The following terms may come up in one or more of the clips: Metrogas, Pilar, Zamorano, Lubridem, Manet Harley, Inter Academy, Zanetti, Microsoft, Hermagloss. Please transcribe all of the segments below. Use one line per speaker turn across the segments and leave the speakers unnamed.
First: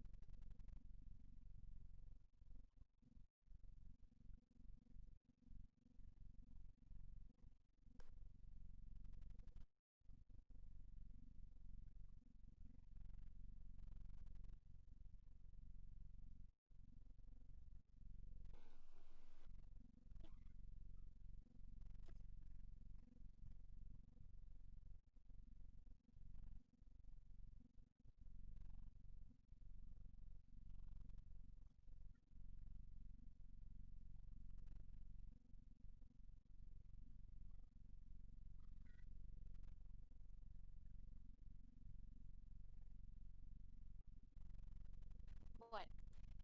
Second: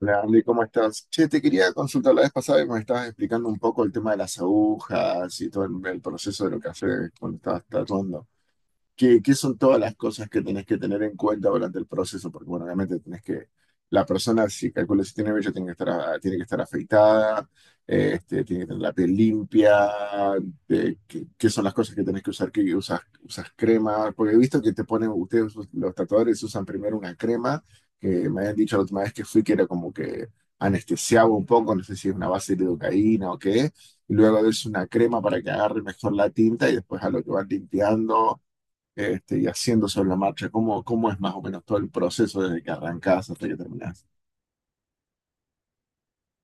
Hola Andy, ¿cómo estás? Che, te quería consultar la vez pasada y me estabas explicando un poco el tema de las agujas y todo el proceso de lo que haces cuando estabas tatuando. ¿Qué son todas las cosas que tenés que tener en cuenta durante el proceso? Porque, bueno, obviamente tenés que, la persona, si calculas si tiene vello, tiene que estar, tiene que estar afeitada. Tiene que tener la piel limpia. ¿Qué son las cosas que tenés que usar? ¿Qué usas, usas crema? Porque he visto que te ponen, ustedes, los tatuadores, usan primero una crema, que me habían dicho la última vez que fui que era como que anestesiaba un poco, no sé si es una base de lidocaína o qué, y luego es una crema para que agarre mejor la tinta y después a lo que van limpiando y haciendo sobre la marcha, cómo, cómo es más o menos todo el proceso desde que arrancás hasta que terminás.
Bueno,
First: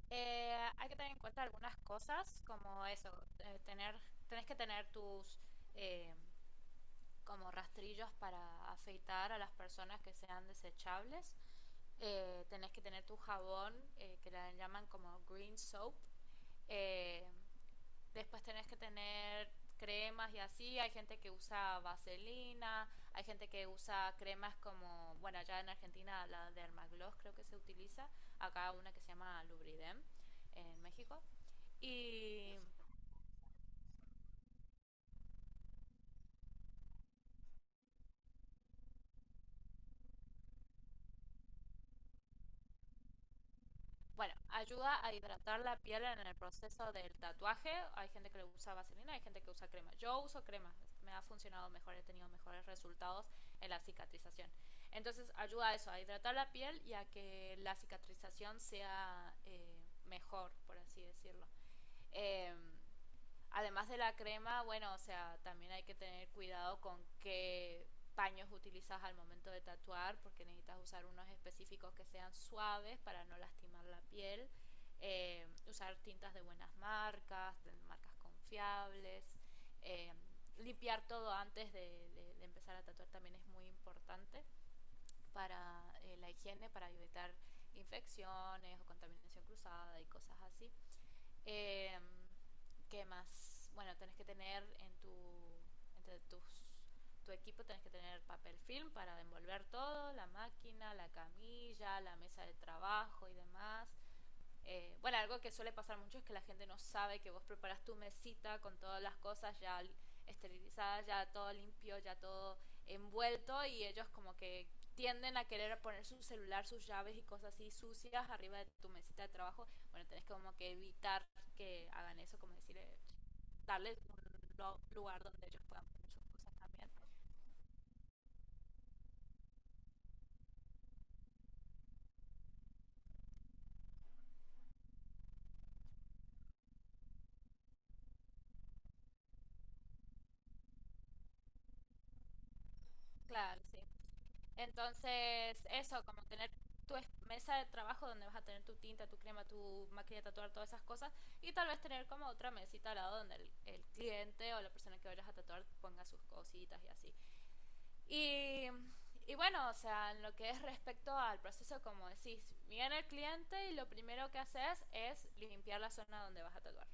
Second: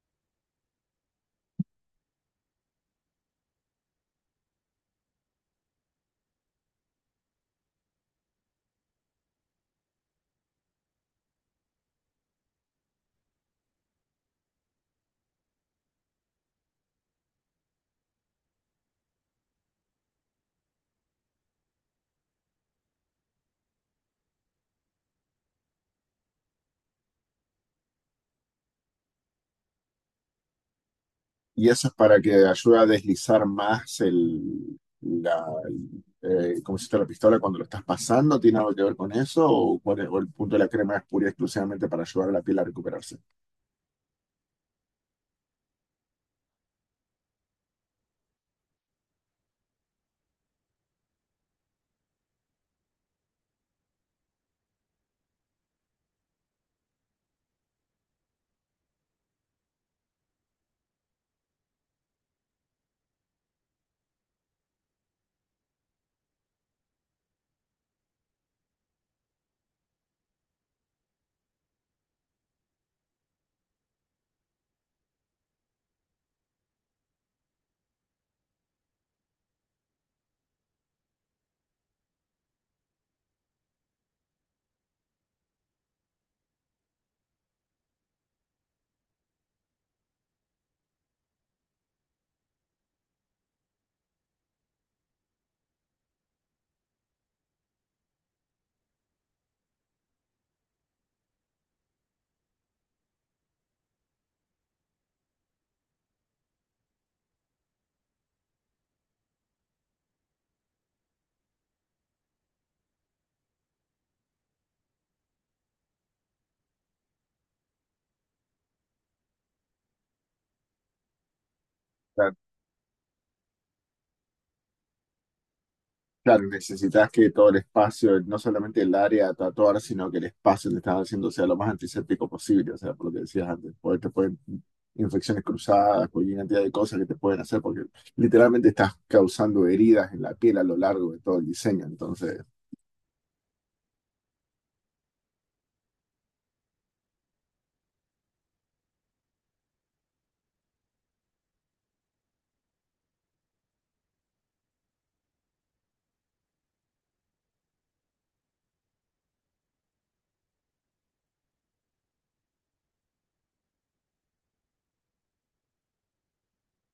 hay que tener en cuenta algunas cosas, como eso, eh, tener, tenés que tener tus eh, como rastrillos para afeitar a las personas que sean desechables. Tenés que tener tu jabón, que la llaman como green soap. Eh, Después tenés que tener cremas y así. Hay gente que usa vaselina, hay gente que usa cremas como, bueno, allá en Argentina la de Hermagloss creo que se utiliza. Acá una que se llama Lubridem en México.
Y eso es para que
Y
ayude a deslizar más cómo se está la pistola cuando lo estás pasando, ¿tiene algo que ver con eso? ¿O o el punto de la crema es pura y exclusivamente para ayudar a la piel a recuperarse?
Bueno, ayuda a hidratar la piel en el proceso del tatuaje. Hay gente que le usa vaselina, hay gente que usa crema. Yo uso crema, me ha funcionado mejor, he tenido mejores resultados en la cicatrización. Entonces ayuda a eso, a hidratar la piel y a que la cicatrización sea mejor, por así decirlo. Eh, Además de la crema, bueno, o sea, también hay que tener cuidado con qué paños utilizas al momento de tatuar, porque necesitas usar unos específicos que sean suaves para no lastimar la piel, usar tintas de buenas marcas, de marcas confiables, eh, limpiar todo antes de empezar a tatuar también es muy importante para la higiene, para evitar infecciones o contaminación cruzada y cosas así. Eh, ¿Qué más? Bueno, tenés que tener en tu entre tus tu equipo tenés que tener papel film para envolver todo, la máquina, la camilla, la mesa de trabajo y demás. Bueno, algo que suele pasar mucho es que la gente no sabe que vos preparas tu mesita con todas las cosas ya esterilizadas, ya todo limpio, ya todo envuelto y ellos como que tienden a querer poner su celular, sus llaves y cosas así sucias arriba de tu mesita de trabajo. Bueno, tenés como que evitar que hagan eso, como decir, darles un lugar donde ellos puedan poner sus
Claro,
cosas también.
necesitas que todo el espacio, no solamente el área a tatuar, sino que el espacio que estás haciendo sea lo más antiséptico posible, o sea, por lo que decías antes, porque te pueden infecciones cruzadas, cualquier cantidad de cosas que te pueden hacer, porque literalmente estás causando heridas en la piel a lo largo de todo el diseño, entonces,
Claro, sí. Entonces, eso, como tener tu mesa de trabajo donde vas a tener tu tinta, tu crema, tu máquina de tatuar, todas esas cosas, y tal vez tener como otra mesita al lado donde el cliente o la persona que vayas a tatuar ponga sus cositas y así. Y, y bueno, o sea, en lo que es respecto al proceso, como decís, viene el cliente y lo primero que haces es limpiar la zona donde vas a tatuar.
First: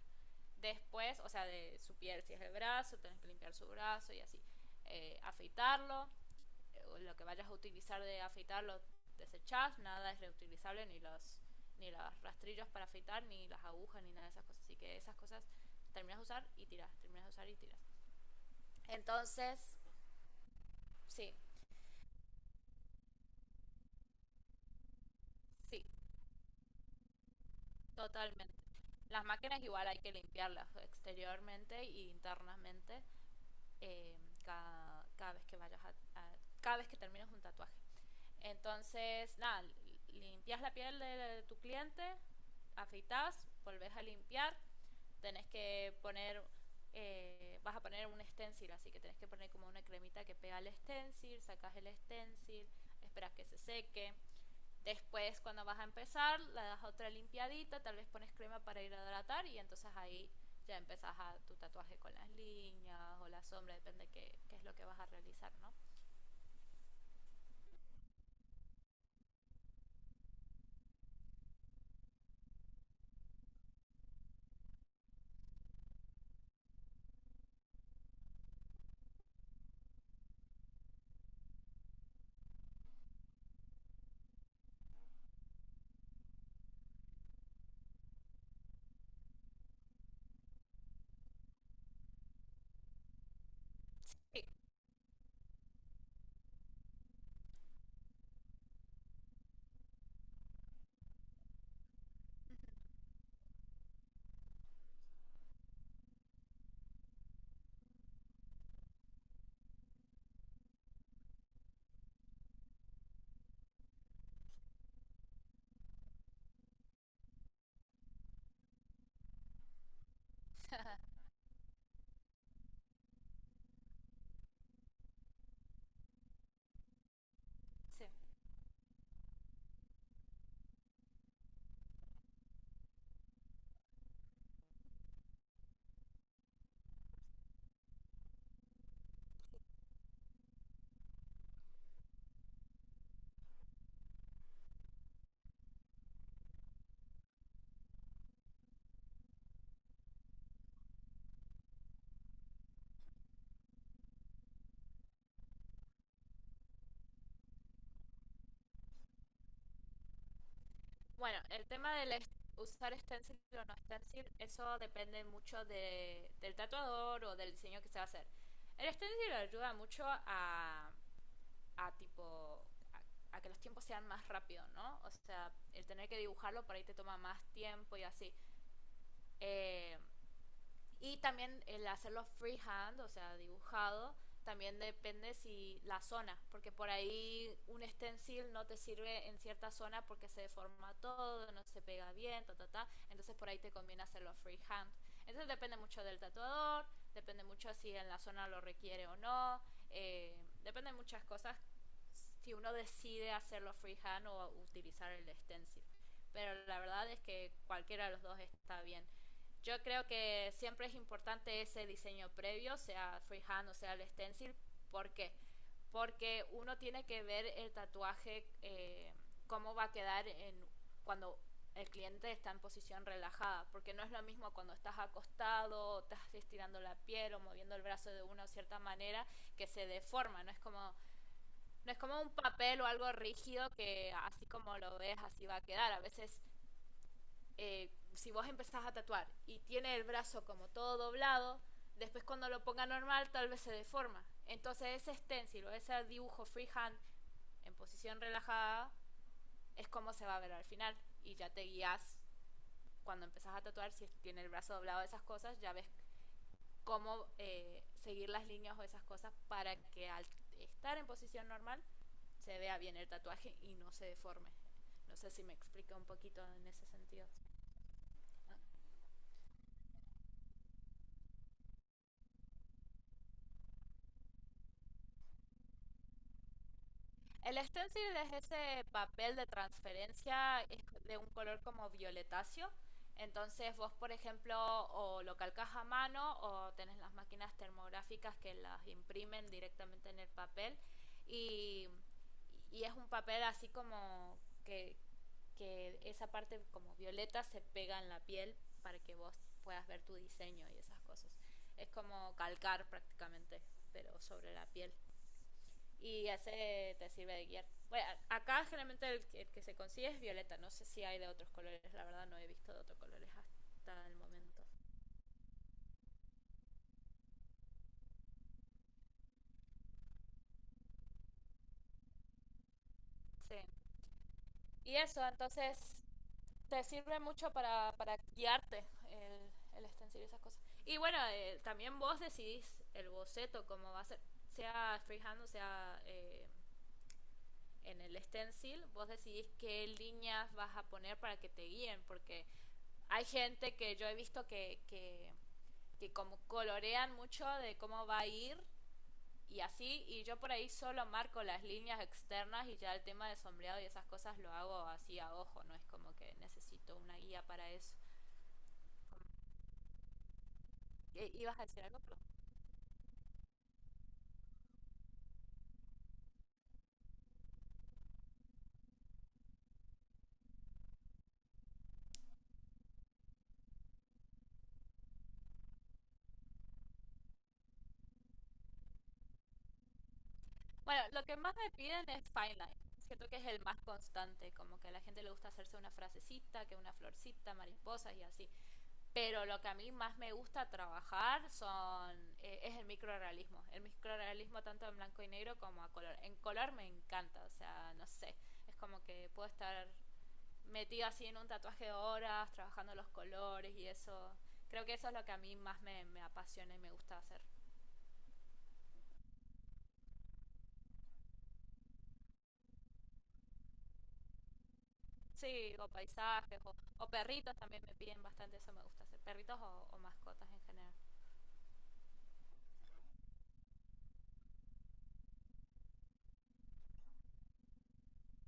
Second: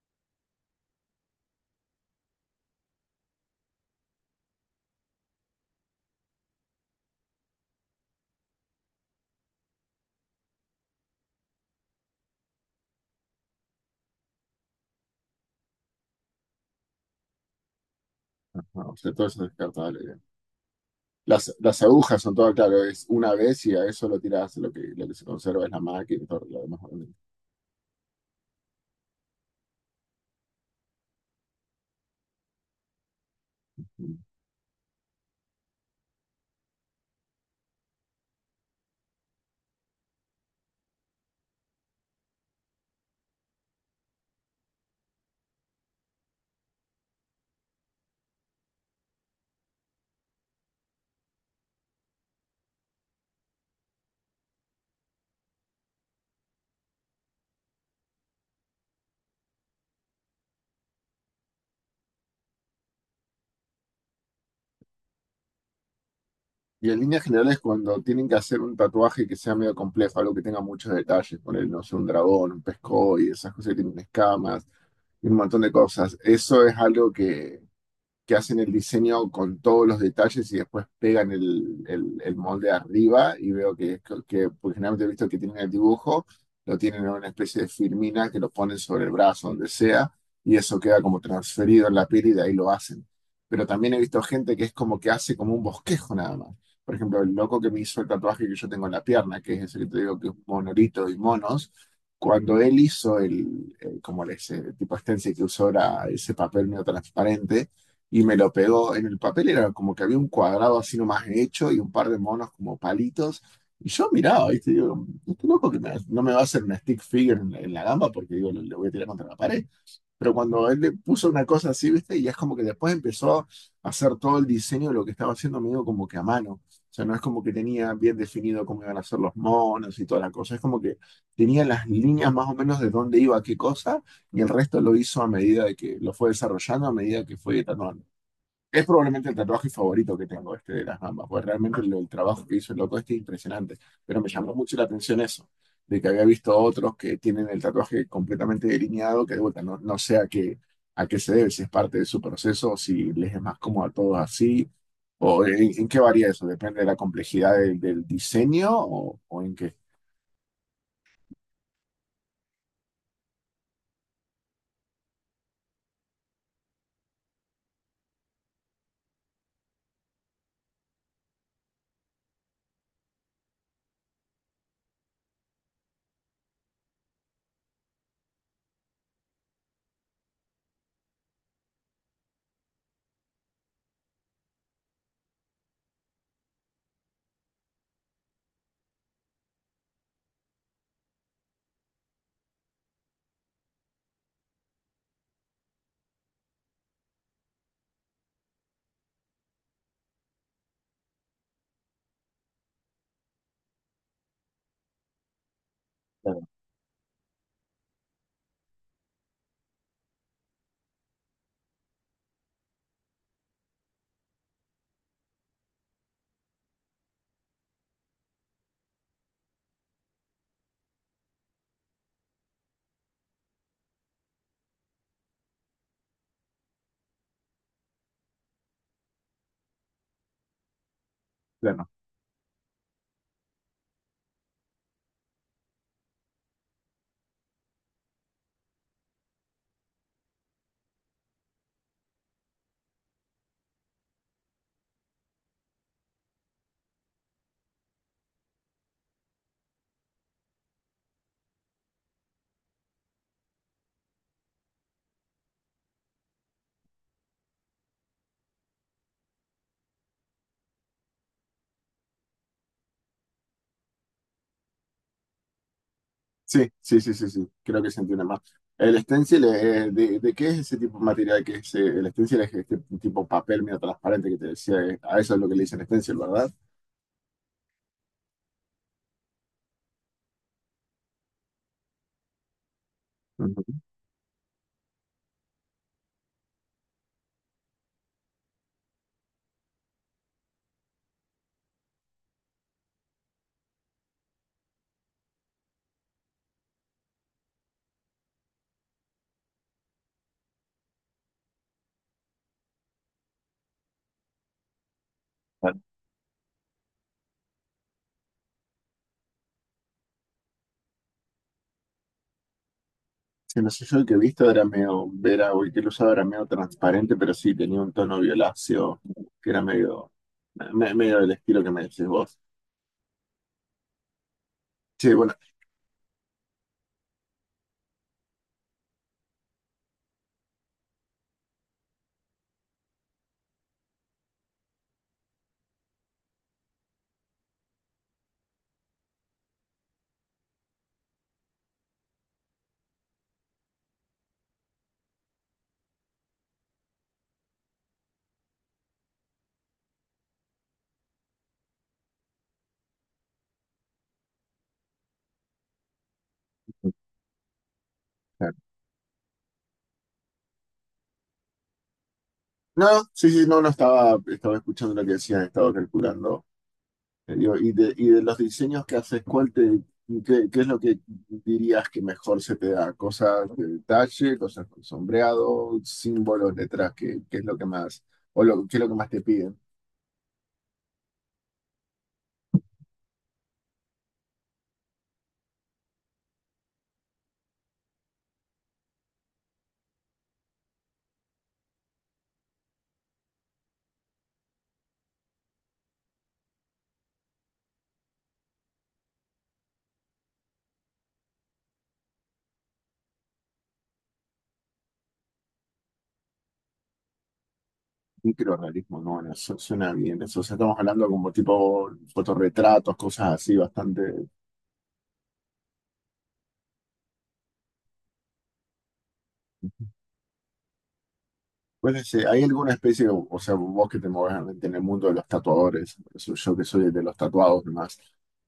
Después, o sea, de su piel, si es el brazo, tenés que limpiar su brazo y así. Afeitarlo, lo que vayas a utilizar de afeitar lo desechás, nada es reutilizable, ni los rastrillos para afeitar, ni las agujas, ni nada de esas cosas. Así que esas cosas terminas de usar y tiras, terminas de usar y tiras.
no, o sea, todo eso es
Entonces,
descartable.
sí,
Las agujas son todo, claro, es una vez y a eso lo tiras, lo que se conserva es la
sí,
máquina y todo lo demás.
totalmente. Las máquinas igual hay que limpiarlas exteriormente e internamente cada vez que vayas cada vez que termines un tatuaje. Entonces, nada, limpias la piel de tu cliente, afeitas, volvés a limpiar, tenés que poner, vas a poner un stencil, así que tenés que poner como una cremita que pega el stencil, sacas el stencil, esperas que se seque. Después, cuando vas a empezar, le das otra limpiadita, tal vez pones crema para hidratar y entonces ahí ya empezás a tu tatuaje con las líneas o la sombra, depende qué es lo que vas a realizar, ¿no?
Y en líneas generales, cuando tienen que hacer un tatuaje que sea medio complejo, algo que tenga muchos detalles, poner, no sé, un dragón, un pescoy, esas cosas que tienen escamas y un montón de cosas, eso es algo que hacen el diseño con todos los detalles y después pegan el molde arriba y veo que pues generalmente he visto que tienen el dibujo, lo tienen en una especie de firmina que lo ponen sobre el brazo, donde sea, y eso queda como transferido en la piel y de ahí lo hacen. Pero también he visto
Sí,
gente que es como que hace como un bosquejo nada más. Por ejemplo, el loco que me hizo el tatuaje que yo tengo en la pierna, que es ese que te digo que es monolito y monos, cuando él hizo como ese tipo de stencil que usó era ese papel medio transparente, y me lo pegó en el papel, era como que había un cuadrado así nomás hecho y un par de monos como palitos. Y yo miraba, ¿viste? Digo, este loco no me va a hacer una stick figure en la gamba porque digo, le voy a tirar contra la pared. Pero cuando él le puso una cosa así, ¿viste? Y es como que después empezó a hacer todo el diseño de lo que estaba haciendo, medio como que a mano. O sea, no es como que tenía
sí.
bien definido cómo iban a ser los monos y toda la cosa. Es como que tenía las líneas más o menos de dónde iba qué cosa y el resto lo hizo a medida de que lo fue desarrollando, a medida que fue editando, es probablemente el tatuaje favorito que tengo, este de las gambas, porque realmente el trabajo que hizo el loco este es impresionante. Pero me llamó mucho la atención eso, de que había visto otros que tienen el tatuaje completamente delineado, que de vuelta no, no sé a qué se debe, si es parte de su proceso, o si les es más cómodo a todos así, o en qué varía eso, depende de la complejidad del diseño o en qué.
Bueno, el tema del est- usar stencil o no stencil, eso depende mucho del tatuador o del diseño que se va a hacer. El stencil ayuda mucho a tipo a, a que los tiempos sean más rápidos, ¿no? O sea, el tener que dibujarlo por ahí te toma más tiempo y así. Eh, y también el hacerlo freehand, o sea, dibujado, también depende si la zona, porque por ahí un stencil no te sirve en cierta zona porque se deforma todo, no se pega bien, ta, ta, ta. Entonces por ahí te conviene hacerlo freehand. Entonces depende mucho del tatuador, depende mucho si en la zona lo requiere o no, eh, depende de muchas cosas si uno decide hacerlo freehand o utilizar el stencil.
Claro,
Pero la verdad es que cualquiera de los dos está bien, yo creo que siempre es importante ese diseño previo, sea freehand o sea el stencil. ¿Por qué? Porque uno tiene que ver el tatuaje, cómo va a quedar en, cuando el cliente está en posición relajada, porque no es lo mismo cuando estás acostado, o estás estirando la piel o moviendo el brazo de una cierta manera que se deforma,
claro.
no es como un papel o algo rígido que así como lo ves así va a quedar. A veces si vos empezás a tatuar y tiene el brazo como todo doblado, después cuando lo ponga normal tal vez se deforma. Entonces ese stencil o ese dibujo freehand en posición relajada es como se va a ver al final y ya te guías cuando empezás a tatuar, si tiene el brazo doblado, esas cosas, ya ves cómo seguir las líneas o esas cosas para que al estar en posición normal se vea bien el tatuaje y no se deforme. No sé si me explica un poquito en
Sí,
ese
sí, sí,
sentido.
sí, sí, creo que se entiende más. El stencil, de qué es ese tipo de material, que es, el stencil es este tipo papel medio transparente que te decía, a eso es lo que le dicen stencil, ¿verdad?
El stencil es ese papel de transferencia, es de un color como violetáceo.
Ujú.
Entonces vos, por ejemplo, o lo calcas a mano o tenés las máquinas termográficas que las imprimen directamente en el papel y, y es un papel así como que, que esa parte como violeta se pega en la piel para que vos puedas ver tu diseño y esas cosas. Es como calcar prácticamente, pero sobre la piel
Vale.
y ese te sirve de guía. Bueno, acá generalmente el que se consigue es violeta, no sé si hay de otros colores, la verdad no he visto de otros colores
Sí, no sé, yo el
hasta
que
el
he visto
momento.
era medio, era, o el que lo usaba era medio transparente, pero sí tenía un tono violáceo, que era medio, medio del estilo que me decís vos.
Sí. Y
Sí,
eso,
bueno.
entonces te sirve mucho para guiarte el stencil y esas cosas. Y bueno, también vos decidís el boceto, cómo va a ser, sea freehand o sea en el stencil, vos decidís qué líneas vas a poner para que te guíen, porque hay gente que yo he visto que como colorean mucho de cómo va a ir y así, y yo por ahí solo marco las líneas externas y ya el tema de sombreado y esas cosas lo hago así a ojo, no es como que necesito una guía para eso.
Claro.
¿Ibas a decir algo? Perdón.
No, sí, sí, no, no estaba, estaba escuchando lo que decías, estaba calculando. Yo, y y de los diseños que haces, ¿cuál te, qué, qué es lo que dirías que mejor se te da? ¿Cosas de detalle, cosas con sombreado, símbolos, letras? ¿Qué, qué es lo que más, o lo, qué es lo que más te piden?
Bueno, lo que más me piden es fine line. Siento que es el más constante, como que a la gente le gusta hacerse una frasecita, que una florcita, mariposas y así. Pero lo que a mí más me gusta trabajar son es el microrealismo. El microrealismo tanto en blanco y negro como a color. En color me encanta, o sea, no sé, es como que puedo estar metido así en un tatuaje de horas, trabajando los colores y eso. Creo que eso es lo que a mí más me, me apasiona y me gusta hacer.
Microrrealismo, no, bueno, eso suena bien. Eso, o sea, estamos hablando como tipo fotorretratos, cosas así, bastante.
Sí, o paisajes, o perritos también me piden bastante, eso me gusta hacer. Perritos o mascotas en general.
Pues este, hay alguna especie, o sea, vos que te mueves en el mundo de los tatuadores, yo que soy el de los tatuados nomás,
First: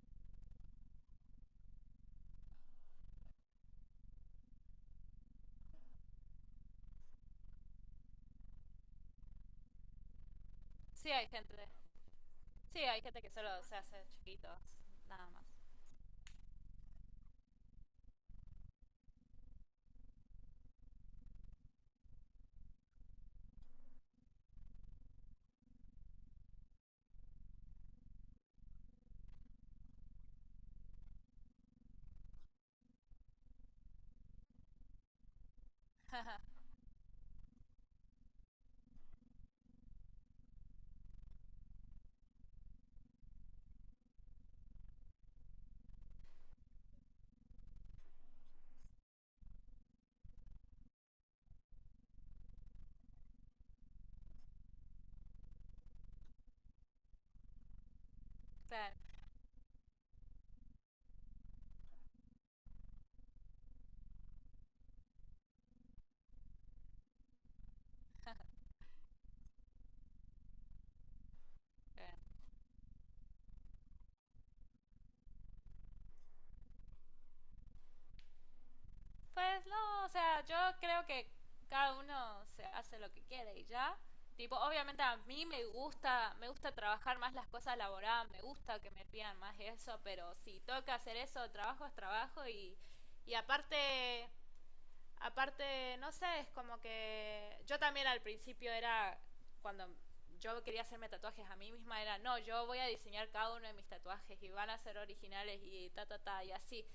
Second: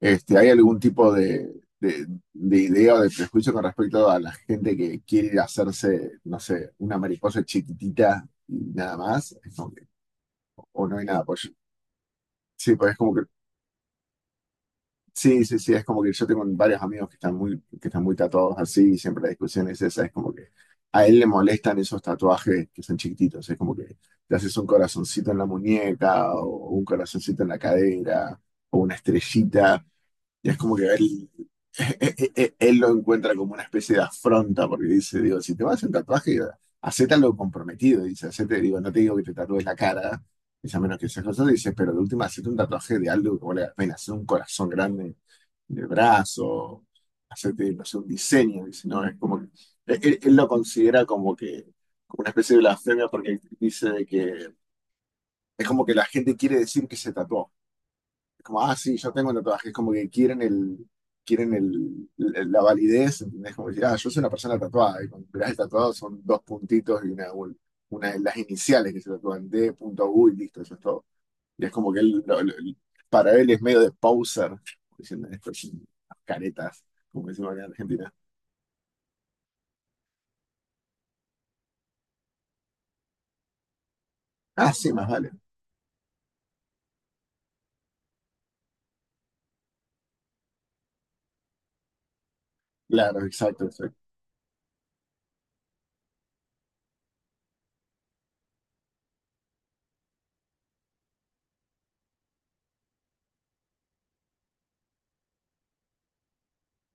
este, ¿hay algún tipo de, de idea o de prejuicio con respecto a la gente que quiere ir a hacerse, no sé, una mariposa chiquitita y nada más? Es como que, o no hay
Sí,
nada,
hay
pues
gente,
sí,
sí,
pues es
hay
como
gente
que
que solo se hace chiquitos, nada
sí,
más.
sí, sí, es como que yo tengo varios amigos que están muy tatuados así y siempre la discusión es esa, es como que a él le molestan esos tatuajes que son chiquititos, es como que te haces un corazoncito en la muñeca o un corazoncito en la cadera o una estrellita y es como que él, él lo encuentra como una especie de afronta porque dice, digo, si te vas a hacer un tatuaje, hacete algo comprometido, dice, hacete, digo, no te digo que te tatúes la cara, dice, a menos que seas cosas, dice, pero de última hacete un tatuaje de algo que valga la pena, hacer un corazón grande de brazo, hacerte, no sé, un diseño, dice, no, es como que, él lo considera como que, como una especie de blasfemia porque dice de que es como que la gente quiere decir que se tatuó. Es como, ah,
Claro,
sí, yo tengo un tatuaje, es como que quieren el, la validez, ¿entendés? Como decir, ah, yo soy una persona tatuada, y cuando mirás el tatuado son dos puntitos y una de las iniciales que se tatúan, D.U y listo, eso es todo. Y es como que
claro.
él, para él es medio de poser, diciendo estos son caretas, como decimos acá en Argentina.
Pues no, o sea, yo creo que cada uno se hace lo que quiere y ya. Tipo,
Ah, sí,
obviamente
más
a
vale.
mí me gusta trabajar más las cosas elaboradas, me gusta que me pidan más eso, pero si toca hacer eso, trabajo es trabajo y,
Claro,
y
exacto, exacto.
aparte aparte, no sé, es como que yo también al principio era, cuando yo quería hacerme tatuajes a mí misma, era, no, yo voy a diseñar cada uno de mis tatuajes y van a ser originales y ta, ta, ta, y así.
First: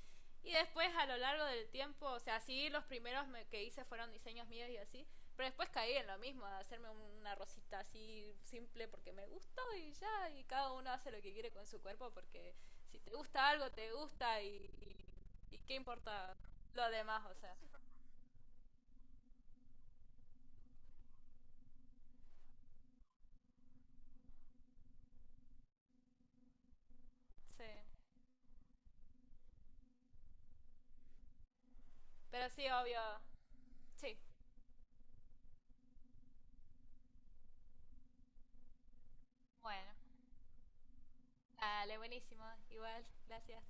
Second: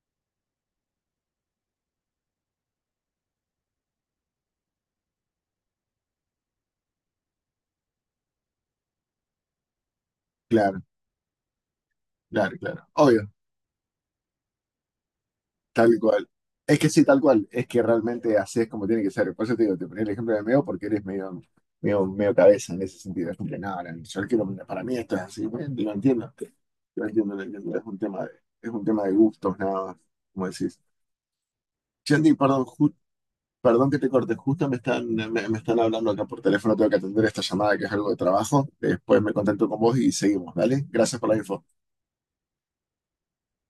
Y después a lo largo del tiempo, o sea, sí, los primeros que hice fueron diseños míos y así, pero después caí en lo mismo, de hacerme una rosita así simple porque me gustó y ya, y cada
Claro,
uno hace lo que quiere con su cuerpo porque
claro, claro.
si te
Obvio,
gusta algo, te gusta y qué
tal cual.
importa
Es que
lo
sí, tal
demás, o
cual.
sea.
Es que realmente así es como tiene que ser. Por eso te digo, te ponía el ejemplo de Meo porque eres medio, medio cabeza en ese sentido. Es como que, no, no, yo quiero, para mí esto es así. Bueno, lo entiendo, lo entiendo, lo
Sí,
entiendo. Es un tema de, es un tema de gustos, nada más, como decís. Yandy,
pero sí,
perdón, ju-
obvio.
Perdón que te
Sí,
corte, justo me están, me están hablando acá por teléfono, tengo que atender esta llamada que es algo de trabajo. Después me contacto con
bueno.
vos y seguimos, ¿vale? Gracias por la info.
Dale, buenísimo. Igual, gracias.